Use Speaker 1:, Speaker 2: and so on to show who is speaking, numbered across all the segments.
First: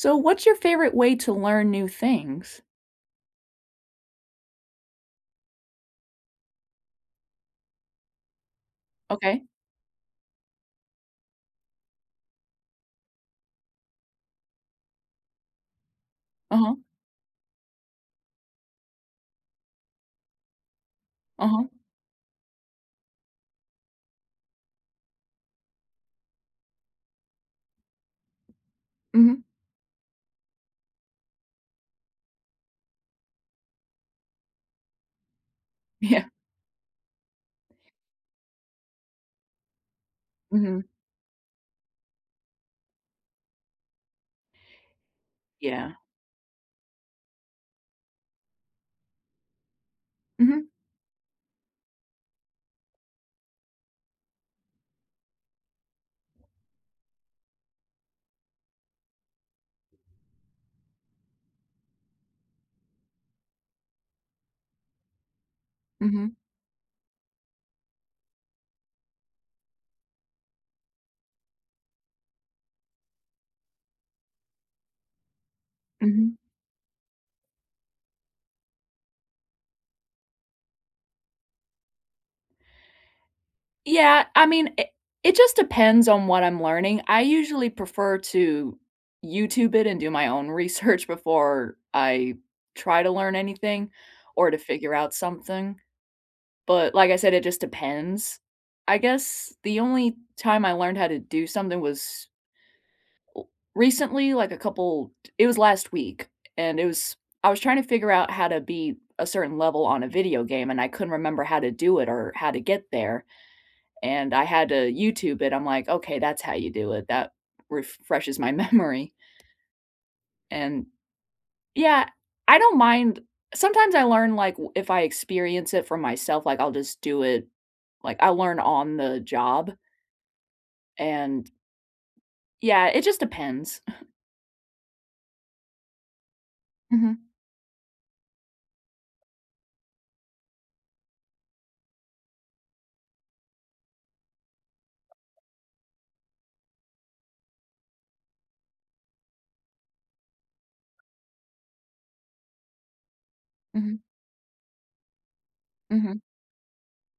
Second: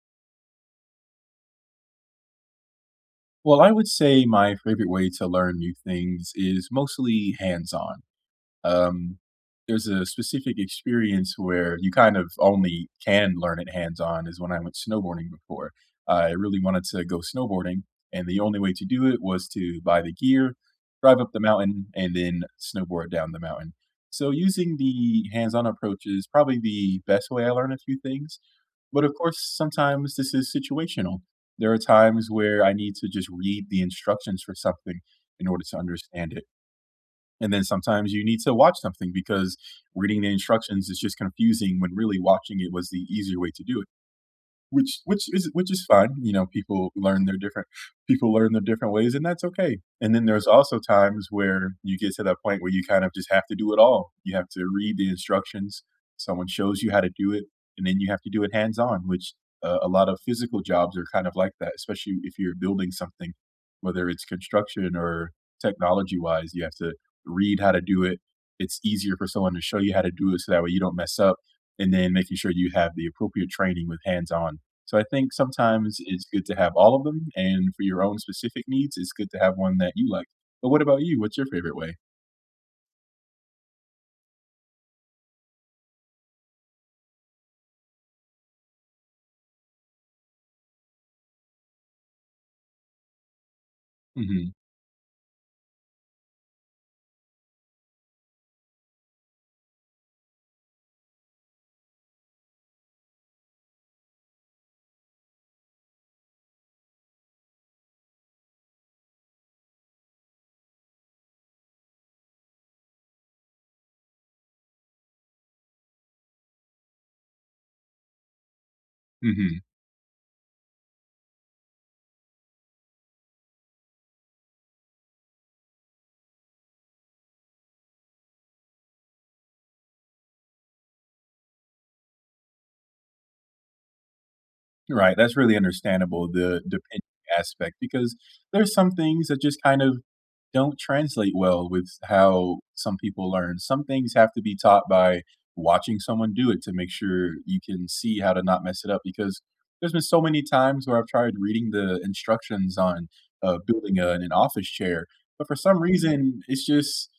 Speaker 1: So, what's your favorite way to learn new things?
Speaker 2: Well, I would say my favorite way to learn new things is mostly hands-on. Um,
Speaker 1: Okay.
Speaker 2: there's a specific experience where you kind of only can learn it hands-on, is when I went snowboarding before. Uh, I really
Speaker 1: Uh-huh.
Speaker 2: wanted to go snowboarding, and the only way to do it was to buy the gear, drive up the
Speaker 1: Uh-huh.
Speaker 2: mountain, and then snowboard down the mountain. So, using the hands-on approach is probably the best way I learn a few things, but of course,
Speaker 1: Mhm.
Speaker 2: sometimes this is situational. There are times where I need to just read the instructions for something in order to
Speaker 1: Yeah.
Speaker 2: understand it, and then sometimes you need to watch something because reading the
Speaker 1: Mhm.
Speaker 2: instructions is just confusing when really watching it was the easier way to do it. Which which is it which is
Speaker 1: Yeah.
Speaker 2: fine, you know, people learn their different people learn their different ways, and that's okay. And then there's
Speaker 1: Mhm.
Speaker 2: also times where you get to that point where you kind of just have to do it all. You have to read the instructions, someone shows you how to do it, and then you have to do it hands-on, which uh, a lot of physical jobs are kind of like that, especially if you're building something. Whether it's construction or technology
Speaker 1: Mhm.
Speaker 2: wise, you have to read how to do it. It's easier for someone to show you how to do it, so that way you don't mess up, and then making sure you have the appropriate training with hands-on. So, I think sometimes it's
Speaker 1: Mhm.
Speaker 2: good to have all of them, and for your own specific needs, it's good to have one that you like. But what about you? What's your favorite way?
Speaker 1: Yeah, I mean, i it just depends on what I'm learning. I usually prefer to YouTube it and do my own research before I try to learn anything or
Speaker 2: Mhm.
Speaker 1: to figure out something, but, like I said, it just depends. I guess the only time I learned how to do something was ooh recently, like a couple t it was last week, and it was I was tryna figure out how to beat a certain level on a video game and I couldn't remember how to do it or how to get there, and I had to YouTube it. I'm like, "Okay, that's how you do it," that refreshes my memory.
Speaker 2: Mhm.
Speaker 1: And Yeah, I don't mind Sometimes I learn like w if I experience it for myself, like I'll just do it, like I'll learn on the job and Yeah, it just depends.
Speaker 2: You're right, that's really understandable, the the pend
Speaker 1: Mhm.
Speaker 2: aspect, because there's some things that just kind of don't translate well with s how some people learn. Some things have to be taught by watching someone do it to make sure you can see how to not mess it up, because there's been so many times where I've tried reading the instructions on, uh, building,
Speaker 1: Mhm.
Speaker 2: uh, an office chair, but for some
Speaker 1: Mhm.
Speaker 2: reason, it's just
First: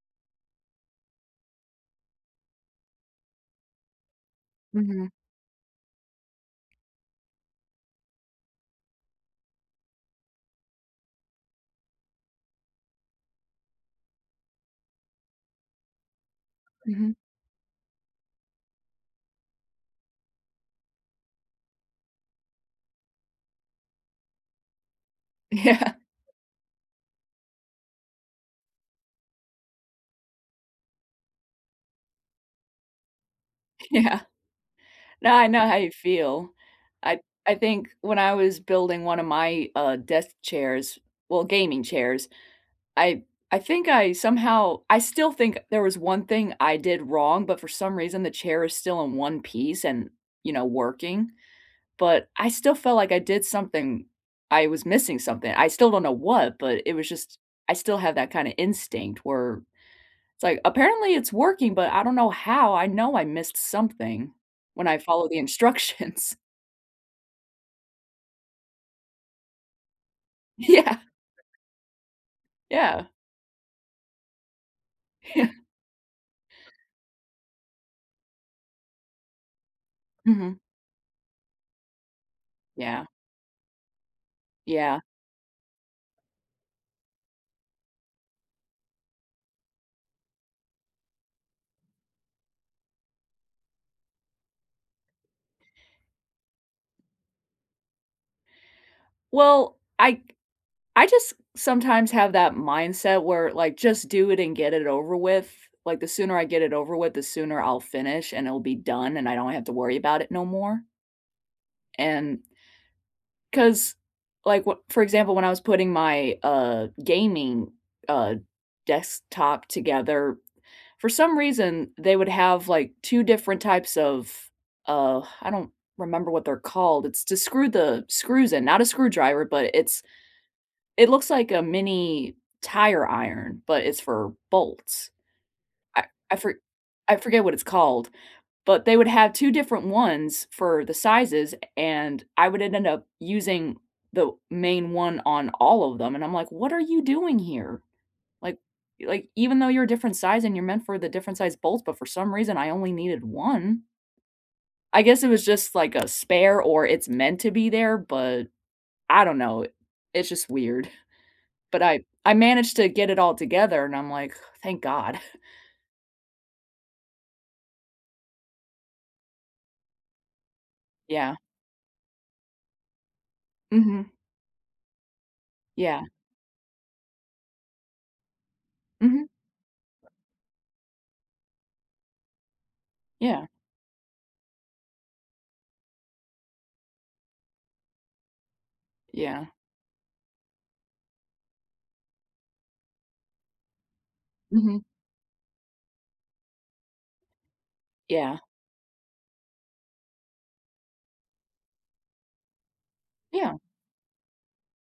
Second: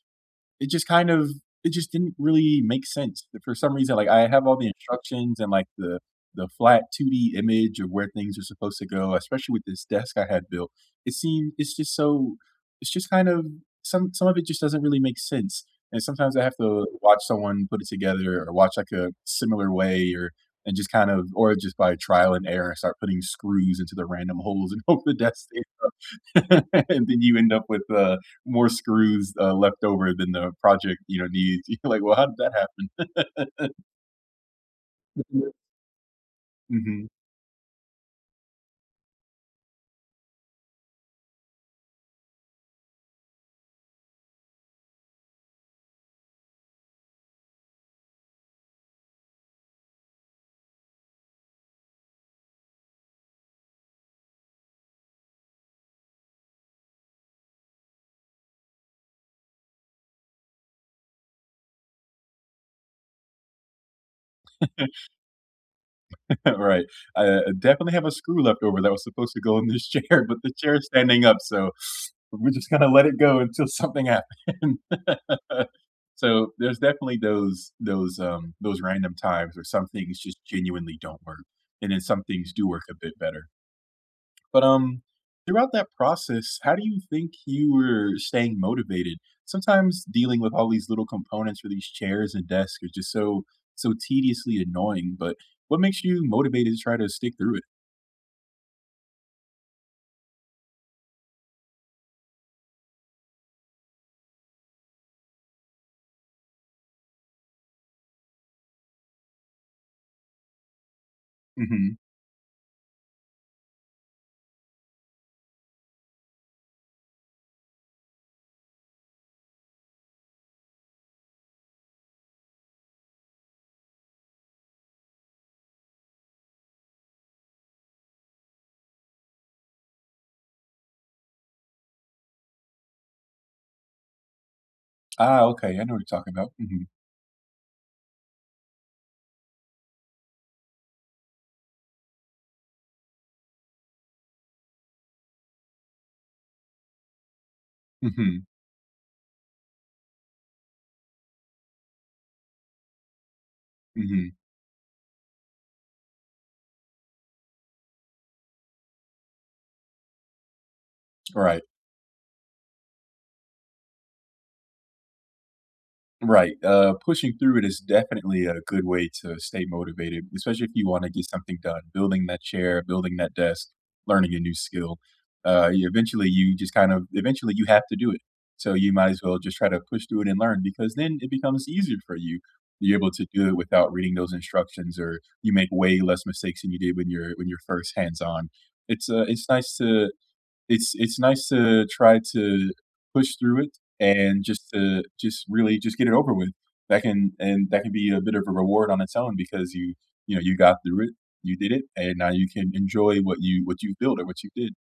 Speaker 2: it just kind of it just didn't really make sense that for some reason like I have all the
Speaker 1: Mhm.
Speaker 2: instructions and like the the flat 2D image of where things are supposed to go, especially with this desk I had built. It seems it's just so it's just kind of some some of it just doesn't really make sense, and sometimes I have to
Speaker 1: Mhm.
Speaker 2: watch someone put it together or watch like a similar way or and just kind of or just by trial and error start putting screws into the random holes and hope the desk stays
Speaker 1: Yeah.
Speaker 2: up. And then you end up with, uh, more screws, uh, left over than the project, you know, needs. You're like, "Well, how did that happen?"
Speaker 1: Yeah. No, I
Speaker 2: [unintelligible]
Speaker 1: know how you feel.
Speaker 2: Mhm.
Speaker 1: I I think when I was building one of my, uh, desk chairs well, gaming chairs, I I think I somehow I still think there was one thing I did wrong, but for some reason the chair is still in one piece and, you know, working, but I still felt like I did something I was missing something. I still don't know what, but it was just I still have that kinda instinct where it's like, "Apparently it's working, but I don't know how. I know I missed something when I followed the instructions."
Speaker 2: Right, I I definitely have a screw leftover that was supposed to go in this chair, but the chair is
Speaker 1: Yeah.
Speaker 2: standing up, so we're just gonna
Speaker 1: Yeah.
Speaker 2: let it go until something happen.
Speaker 1: Yeah.
Speaker 2: So, there's definitely those those, um, those random times where some things just
Speaker 1: Mhm.
Speaker 2: genuinely don't work, and then some things do work a
Speaker 1: Yeah.
Speaker 2: bit better. But,
Speaker 1: Yeah.
Speaker 2: um, throughout that process, how do you think you were staying motivated? Sometimes dealing with all these little components for these chairs and desks are just so so tediously annoying, but, what makes you motivated to try to stick through it?
Speaker 1: Well, I I just sometimes have that mindset where, like, just do it and get it over with. Like, the sooner I get it over with, the sooner I'll finish and it'll be done and I don't have to worry about it no more.
Speaker 2: Mhm.
Speaker 1: And 'Cause, like wh for example, when I was putting my, uh, gaming, uh, desktop together, for some reason, they would have, like, 2 different types of, uh, I don't remember what they're called. It's to screw the screws in. Not a screwdriver, but it's It looks like a mini tire iron, but it's for bolts.
Speaker 2: Ah, okay, I know what
Speaker 1: I
Speaker 2: you're talking
Speaker 1: I
Speaker 2: about.
Speaker 1: for
Speaker 2: Mhm.
Speaker 1: I forget what it's called, but they would have 2 different ones for the sizes, a and I would ended up using the main one on all of them, and I'm like, "What are you doing here?"
Speaker 2: Mhm.
Speaker 1: Like like, even though you're a different size and you're meant for the different size bolts, but for some reason I only needed one.
Speaker 2: Mhm.
Speaker 1: I guess it was just, like, a spare or it's meant to be there, but I don't know. It's just weird.
Speaker 2: Right.
Speaker 1: But I I managed to get it all together and I'm like, "Thank God."
Speaker 2: Right, uh, pushing through it is definitely a good way to stay motivated, especially if you wanna get
Speaker 1: Yeah.
Speaker 2: something done: building that chair, building that desk,
Speaker 1: Mhm.
Speaker 2: learning a new skill. Uh, you,
Speaker 1: Yeah.
Speaker 2: eventually you just, kind of eventually, you have to do it. So, you might as
Speaker 1: Mhm.
Speaker 2: well just try to push through it and learn, because then it becomes easier for you. You're able to
Speaker 1: Yeah.
Speaker 2: do it without reading those instructions, or you make way less mistakes than you did when you're when you're first hands on. It's, uh,
Speaker 1: Yeah.
Speaker 2: it's nice to It's it's nice to try to push through it, and just
Speaker 1: Mhm.
Speaker 2: to just really just get it over with. That can and that can be a bit
Speaker 1: Yeah.
Speaker 2: of a reward on its own because you you know, you got through it, you did it, and now you can enjoy what
Speaker 1: Yeah.
Speaker 2: you what you've built or what you did.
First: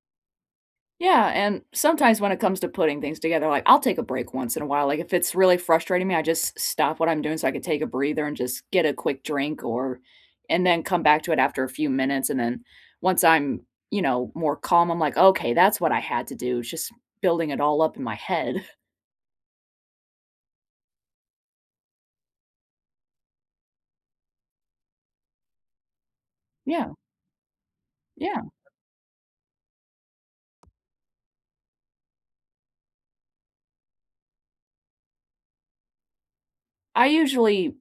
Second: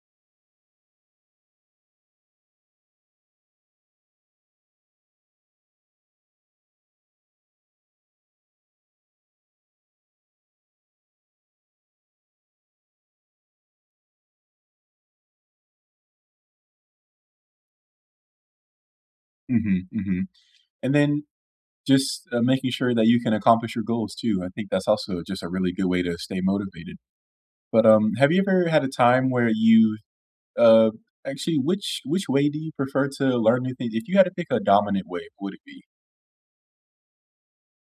Speaker 1: Yeah, and sometimes when it comes to putting things together, like, I'll take a break once in a while. Like, if it's really frustrating me, I just stop what I'm doing so I could take a breather and just get a quick drink or and then come back to it after a few minutes and then once I'm, you know, more calm, I'm like, "Okay, that's what I had to do," just building it all up in my head.
Speaker 2: Mhm, mhm. And then just, uh, making sure that you can accomplish your goals too. I think that's also just a really good way to stay
Speaker 1: Yeah.
Speaker 2: motivated. But, um, have you
Speaker 1: Yeah.
Speaker 2: ever had a time where you, uh, actually, which which way do you prefer to learn new thin If you had to pick a dominant way, would it be?
Speaker 1: I usually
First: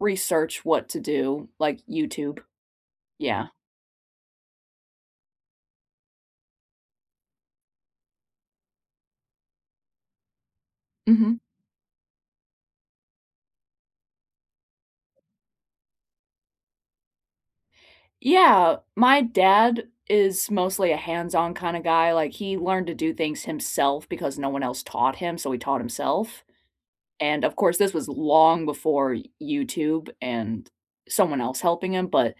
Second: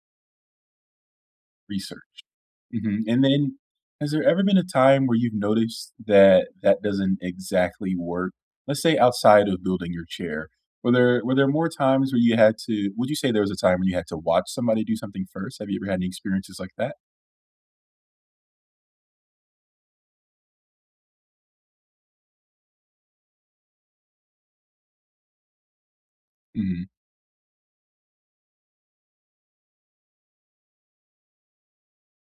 Speaker 1: research what to do, like
Speaker 2: Research,
Speaker 1: YouTube.
Speaker 2: mhm, and
Speaker 1: Yeah.
Speaker 2: then, has there ever been a time where you've noticed that that doesn't exactly work? Let's say outside of building your chair, were there were
Speaker 1: Mhm.
Speaker 2: there more times where you had to would you say there was a time when you had to watch somebody do something first? Have you ever had any experiences like that?
Speaker 1: Yeah, my dad is mostly a hands-on kinda guy, like he learned to do things himself because no one else taught him, so he taught himself.
Speaker 2: Mhm.
Speaker 1: And of course this was long before Y YouTube and someone else helping him, but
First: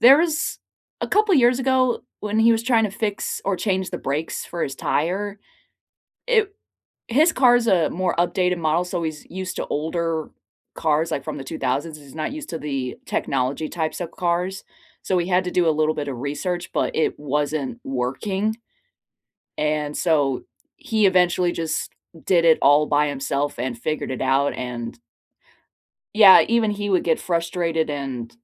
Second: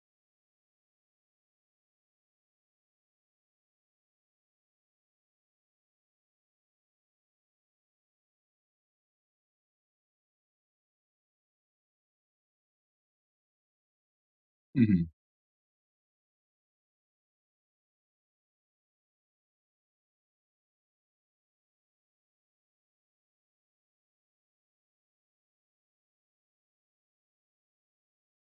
Speaker 1: there was a couple years ago, when he was trying to fix or change the brakes for his tire, it his car is a more updated model, so he's used to older cars, like from the 2000s, he's not used to the technology-types of cars,
Speaker 2: Mhm.
Speaker 1: so we had to do a little bit of research, but it wasn't working. And so he eventually just did it all by himself and figured it out and yeah, even he would get frustrated and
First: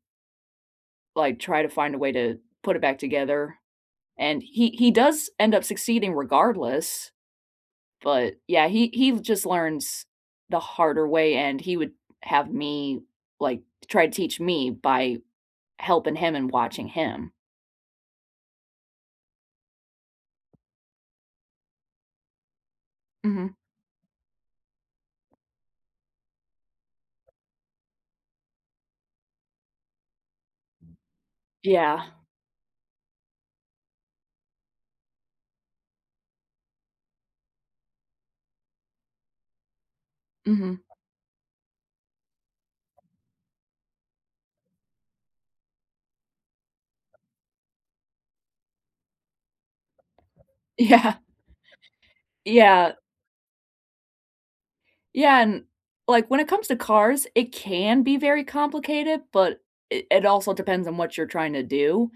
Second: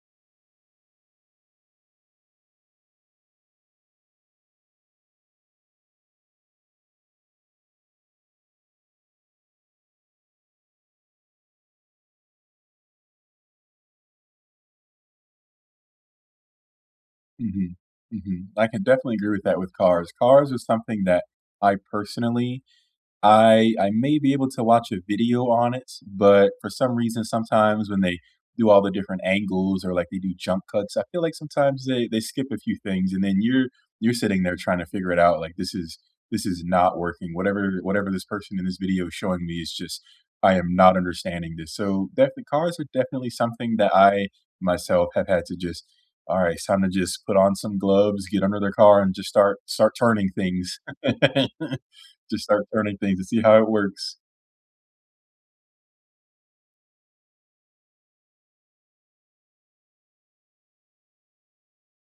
Speaker 1: Like, try to find a way to put it back together, and he he does end up succeeding regardless, but, yeah, he he just learns the harder way, and he would have me, like to try to teach me by helping him and watching him.
Speaker 2: Mhm, mhm. I can definitely agree with that with cars. Cars are something that I, personally
Speaker 1: Mhm.
Speaker 2: I I may be able to watch a video on it, but for some reason, sometimes, when they do all the different angles or, like, they do jump cuts, I feel like sometimes they
Speaker 1: Yeah.
Speaker 2: they skip a few things, and then you're you're sitting there trying to figure it out, like this is this is not working, whatever whatever this person in this video is showing me is just I am
Speaker 1: Mhm.
Speaker 2: not understanding this. So, definitely cars are definitely something that I, myself, have had to just, all right, it's time to just put on some gloves, get under the car, and just start start turning things.
Speaker 1: Yeah.
Speaker 2: Just start
Speaker 1: Yeah.
Speaker 2: turning things to see how it works.
Speaker 1: Yeah, and, like, when it comes to cars, it can be very complicated, but it it also depends on what you're trying to do,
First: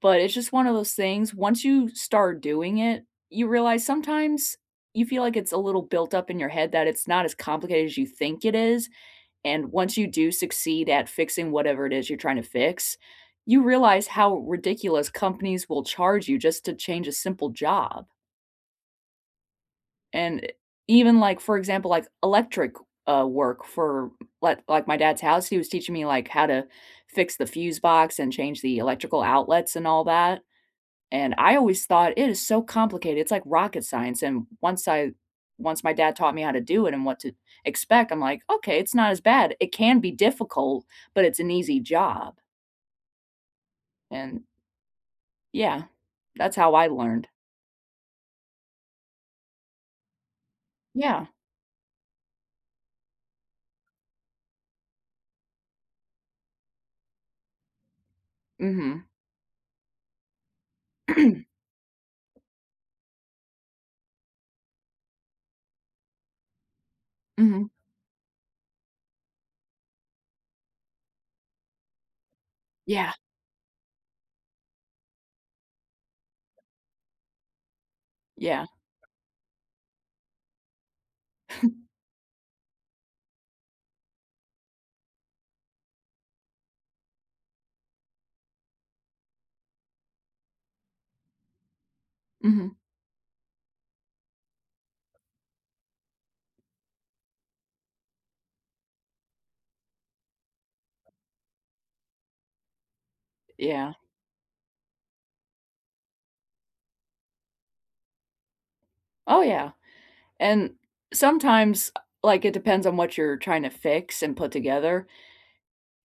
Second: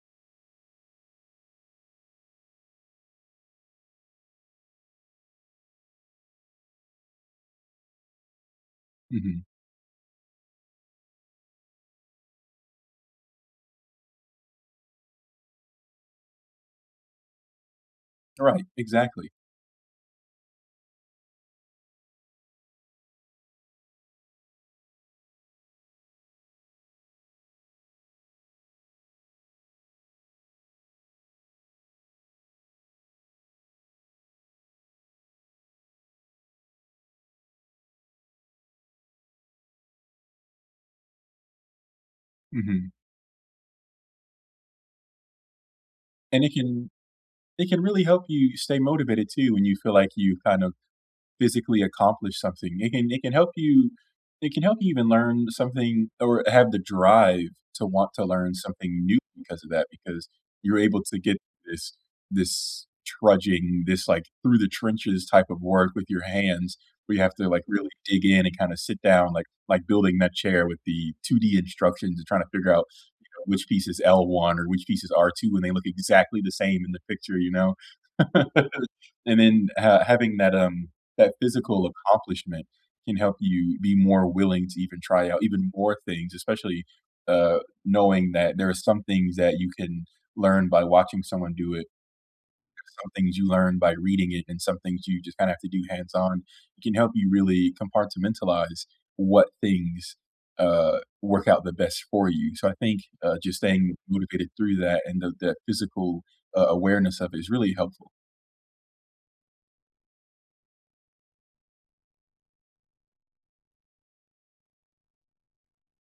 Speaker 1: but it's just one of those things. Once you start doing it, you realize sometimes you feel like it's a little built up in your head that it's not as complicated as you think it is,
Speaker 2: Mhm.
Speaker 1: and once you do succeed at fixing whatever it is you're trying to fix, you realize how ridiculous companies will charge you just to change a simple job.
Speaker 2: Right, exactly.
Speaker 1: And, eh, even, like, for example, like, electric, uh, work for like like my dad's house, he was teaching me, like, how to fix the fuse box, and change the electrical outlets, and all that, and I always thought, "It is so complicated, it's like rocket science," and once I once my dad taught me how to do it, and what to expect, I'm like, "Okay, it's not as bad. It can be difficult, but it's an easy job."
Speaker 2: Mhm.
Speaker 1: And Yeah,
Speaker 2: And it
Speaker 1: that's how I
Speaker 2: can
Speaker 1: learned.
Speaker 2: it can really help you stay motivated, too, when you feel like you kind of
Speaker 1: Yeah.
Speaker 2: physically accomplished something. It can it can help you I can help you even learn something, or have the drive to want to learn something
Speaker 1: Mhm.
Speaker 2: new because of that, because you're able to get this this trudging, this, like, through the trenches type of work with your hands, where you have to, like,
Speaker 1: Mhm
Speaker 2: really dig in and, kind of, sit down like like building that chair with the 2D instructions, and trying to figure out,
Speaker 1: Yeah.
Speaker 2: you know, which piece is L1, or which piece is R2, when they look exactly the same in the picture, you know.
Speaker 1: Yeah.
Speaker 2: And then, uh, having that, um, that physical accomplishment can help you be more willing to even try out even more things, especially, uh, knowing that there are some things that you can learn by watching someone do it.
Speaker 1: Mhm
Speaker 2: There's some things you learn by reading it, and some things you just kinda have to do hands on, it can help you really compartmentalize what things, uh, work out the best for you. So, I think, uh, just staying
Speaker 1: Yeah.
Speaker 2: motivated through that and the the physical, uh, awareness of it is really helpful.
Speaker 1: Oh yeah, and sometimes, uh like it depends on what you're tryna fix and put together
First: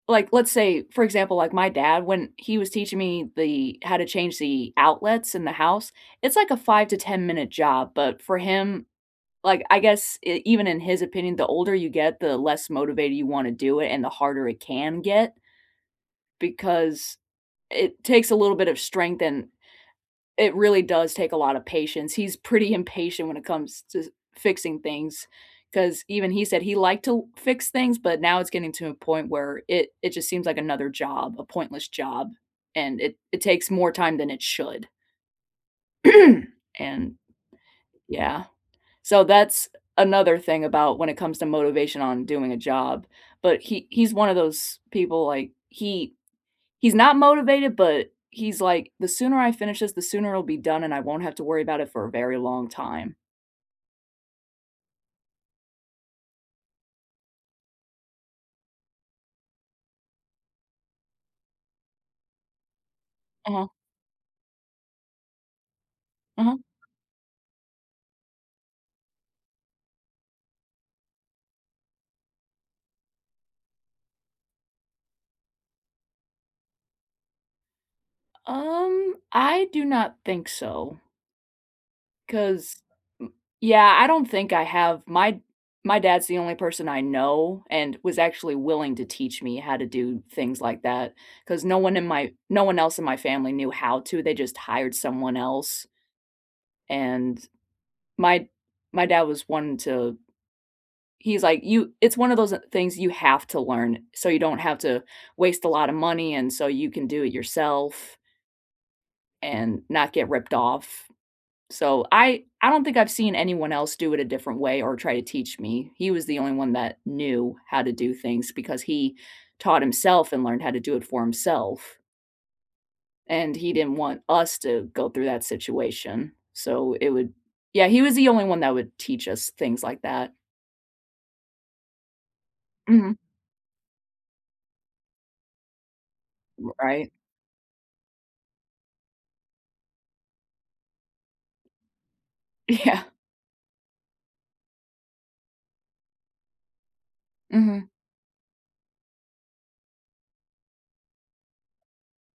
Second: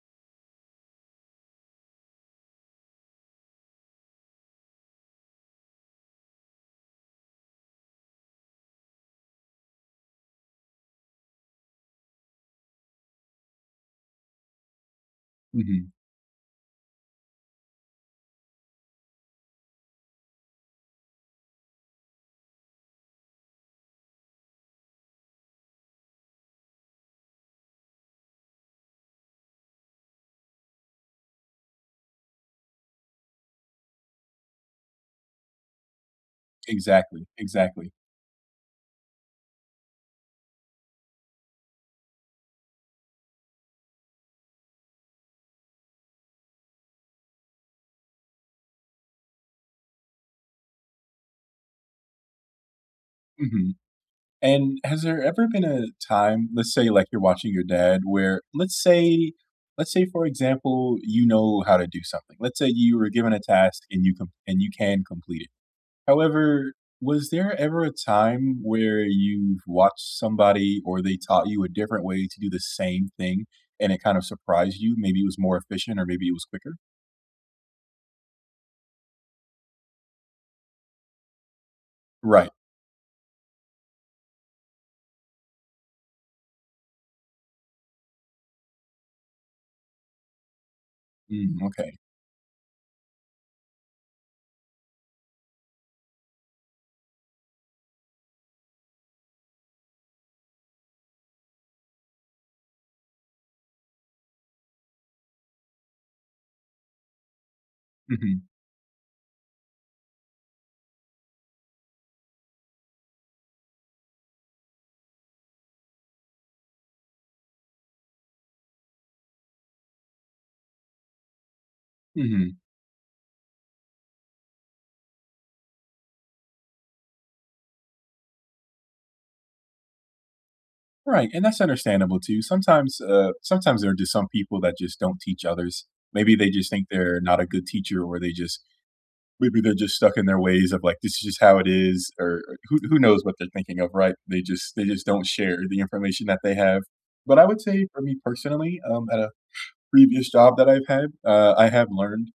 Speaker 1: like, let's say, for example, like my dad, when he was teaching me the how to change the outlets in the house, it's like a 5 to ten-minute job, but for him, like, I guess e even in his opinion, the older you get, the less motivated you wanna do it and the harder it can get
Speaker 2: Mhm.
Speaker 1: because it takes a little bit of strength and it really does take a lotta patience. He's pretty impatient when it comes to fixing things, 'cause even he said he liked to fix things, but now it's getting to a point where it it just seems like another job, a pointless job, and it it takes more time than it should and
Speaker 2: Exactly, exactly.
Speaker 1: Yeah, so that's another thing about when it comes to motivation on doing a job, but he he's one of those people like, he he's not motivated, but he's like, "The sooner I finish this, the sooner it'll be done and I won't have to worry about it for a very long time."
Speaker 2: Mhm. And has there ever been a time- let's say like you're watching your dad- where let's say let's say for example, you know how to do something let's say you were given a
Speaker 1: Uh-huh.
Speaker 2: task and you can and you can complete it.
Speaker 1: Uh-huh.
Speaker 2: However, was there ever a time where you've watched somebody, or they taught you a different way to do the same thing, and it kinda surprised you, maybe it was more efficient or maybe it was quicker?
Speaker 1: Um, I do not think so.
Speaker 2: Right.
Speaker 1: 'Cause m Yeah, I don't think I have. My my dad's the only person I know and was actually willing to teach me how to do things like that
Speaker 2: Mm,
Speaker 1: 'cause no
Speaker 2: okay.
Speaker 1: one in my no one else in my family knew how to. They just hired someone else. And, my my dad was one to he's like, "You it's one of those things you have to learn, so you don't have to waste a lot of money and so you can do it yourself."
Speaker 2: Mhm.
Speaker 1: And not get ripped off. So, I I don't think I've seen anyone else do it a different way or try to teach me. He was the only one that knew how to do things because he taught himself and learned how to do it for himself.
Speaker 2: Mhm.
Speaker 1: And he didn't want us to go through that situation, so it would Yeah, he was the only one that would teach us things like that.
Speaker 2: Right, and that's understandable too. Sometimes,
Speaker 1: Mhm.
Speaker 2: uh, sometimes there are just some people that just don't teach others. Maybe they just
Speaker 1: R
Speaker 2: think
Speaker 1: right.
Speaker 2: they're not a good teacher or they just Maybe they're just stuck in their ways of like, "This is just how it is," er er who who
Speaker 1: Yeah.
Speaker 2: knows what they're thinking of, right? They just they just don't share the information that they have. But I would say
Speaker 1: Mhm.
Speaker 2: for me personally, um, at a previous job that I've had, uh, I have learned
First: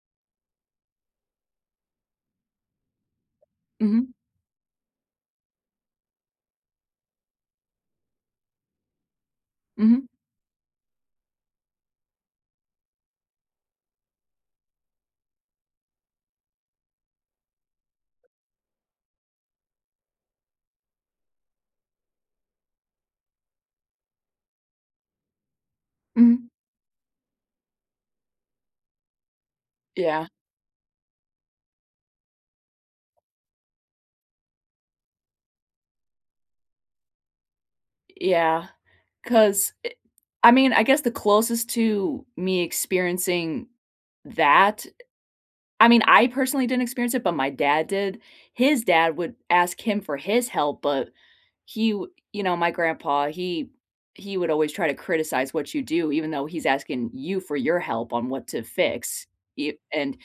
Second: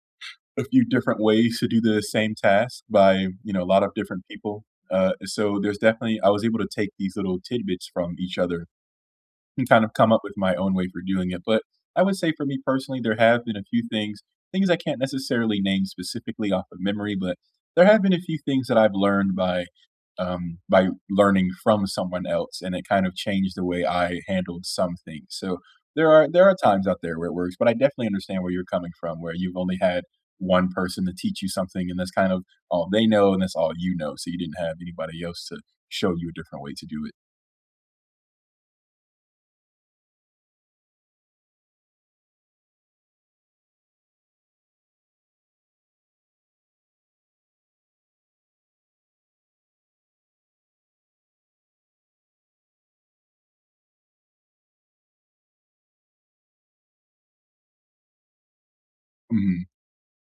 Speaker 2: a few different ways to do the same task by, you know, a lot of
Speaker 1: Mhm.
Speaker 2: different people. Uh, so there's definitely I was able to take these little tidbits from each other and kind of
Speaker 1: Mhm.
Speaker 2: come up with my own way for doing it. But I would say for me personally, there have been a few things things I can't necessarily name specifically off of memory, but there have been a few things that I've learned by, um, by learning from someone else, and it kind of changed the way I handled some things. So, there are there
Speaker 1: Mhm.
Speaker 2: are times out there where it works. But I definitely understand where you're coming from. Where you've only had
Speaker 1: Yeah.
Speaker 2: one person to teach you something and that's kind of all they know and that's all you know. So, you didn't have anybody else to show you a different way to do it.
Speaker 1: Yeah, 'cause, eh, I mean, I guess the closest to me experiencing that I mean, I personally didn't experience it, but my dad did. His dad would ask him for his help, but he, w you know, my grandpa, he he would always try to criticize what you do, even though he's asking you for your help on what to fix,
Speaker 2: Mhm.
Speaker 1: you and h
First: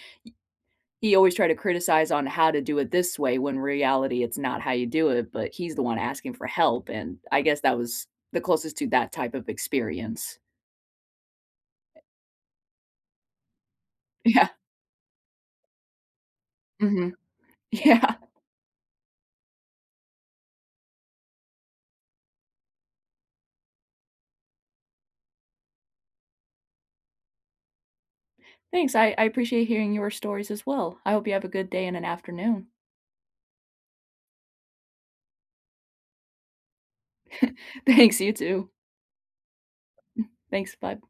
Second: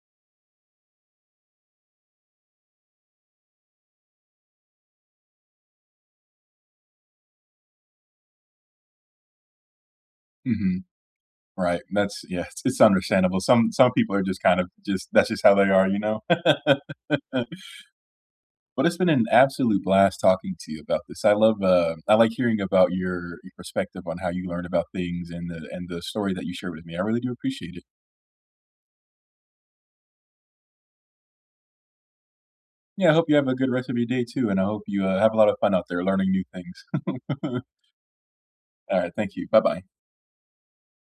Speaker 1: he always tried to criticize on how to do it this way when in reality it's not how you do it, but he's the one asking for help, and I guess that was the closest to that type of experience.
Speaker 2: Mhm. Right.
Speaker 1: Eh
Speaker 2: That's yeah, it's it's understandable. Some some people are just
Speaker 1: Yeah.
Speaker 2: kind of just, that's just how they are, you know?
Speaker 1: Mhm, yeah.
Speaker 2: But it's been an absolute blast talking to you about this. I love, uh, I like hearing about your your perspective on how you learned about things and the and the story that you shared with me. I really do appreciate it.
Speaker 1: Thanks, I I appreciate hearing your stories as well. I hope you have a good day and an afternoon.
Speaker 2: Yeah, I hope you have a good rest of your day too, and I hope you, uh, have a lot of fun out there learning new things.
Speaker 1: Thanks, you too.
Speaker 2: All right. Thank you. Bye-bye.
Speaker 1: Mm, thanks, bud.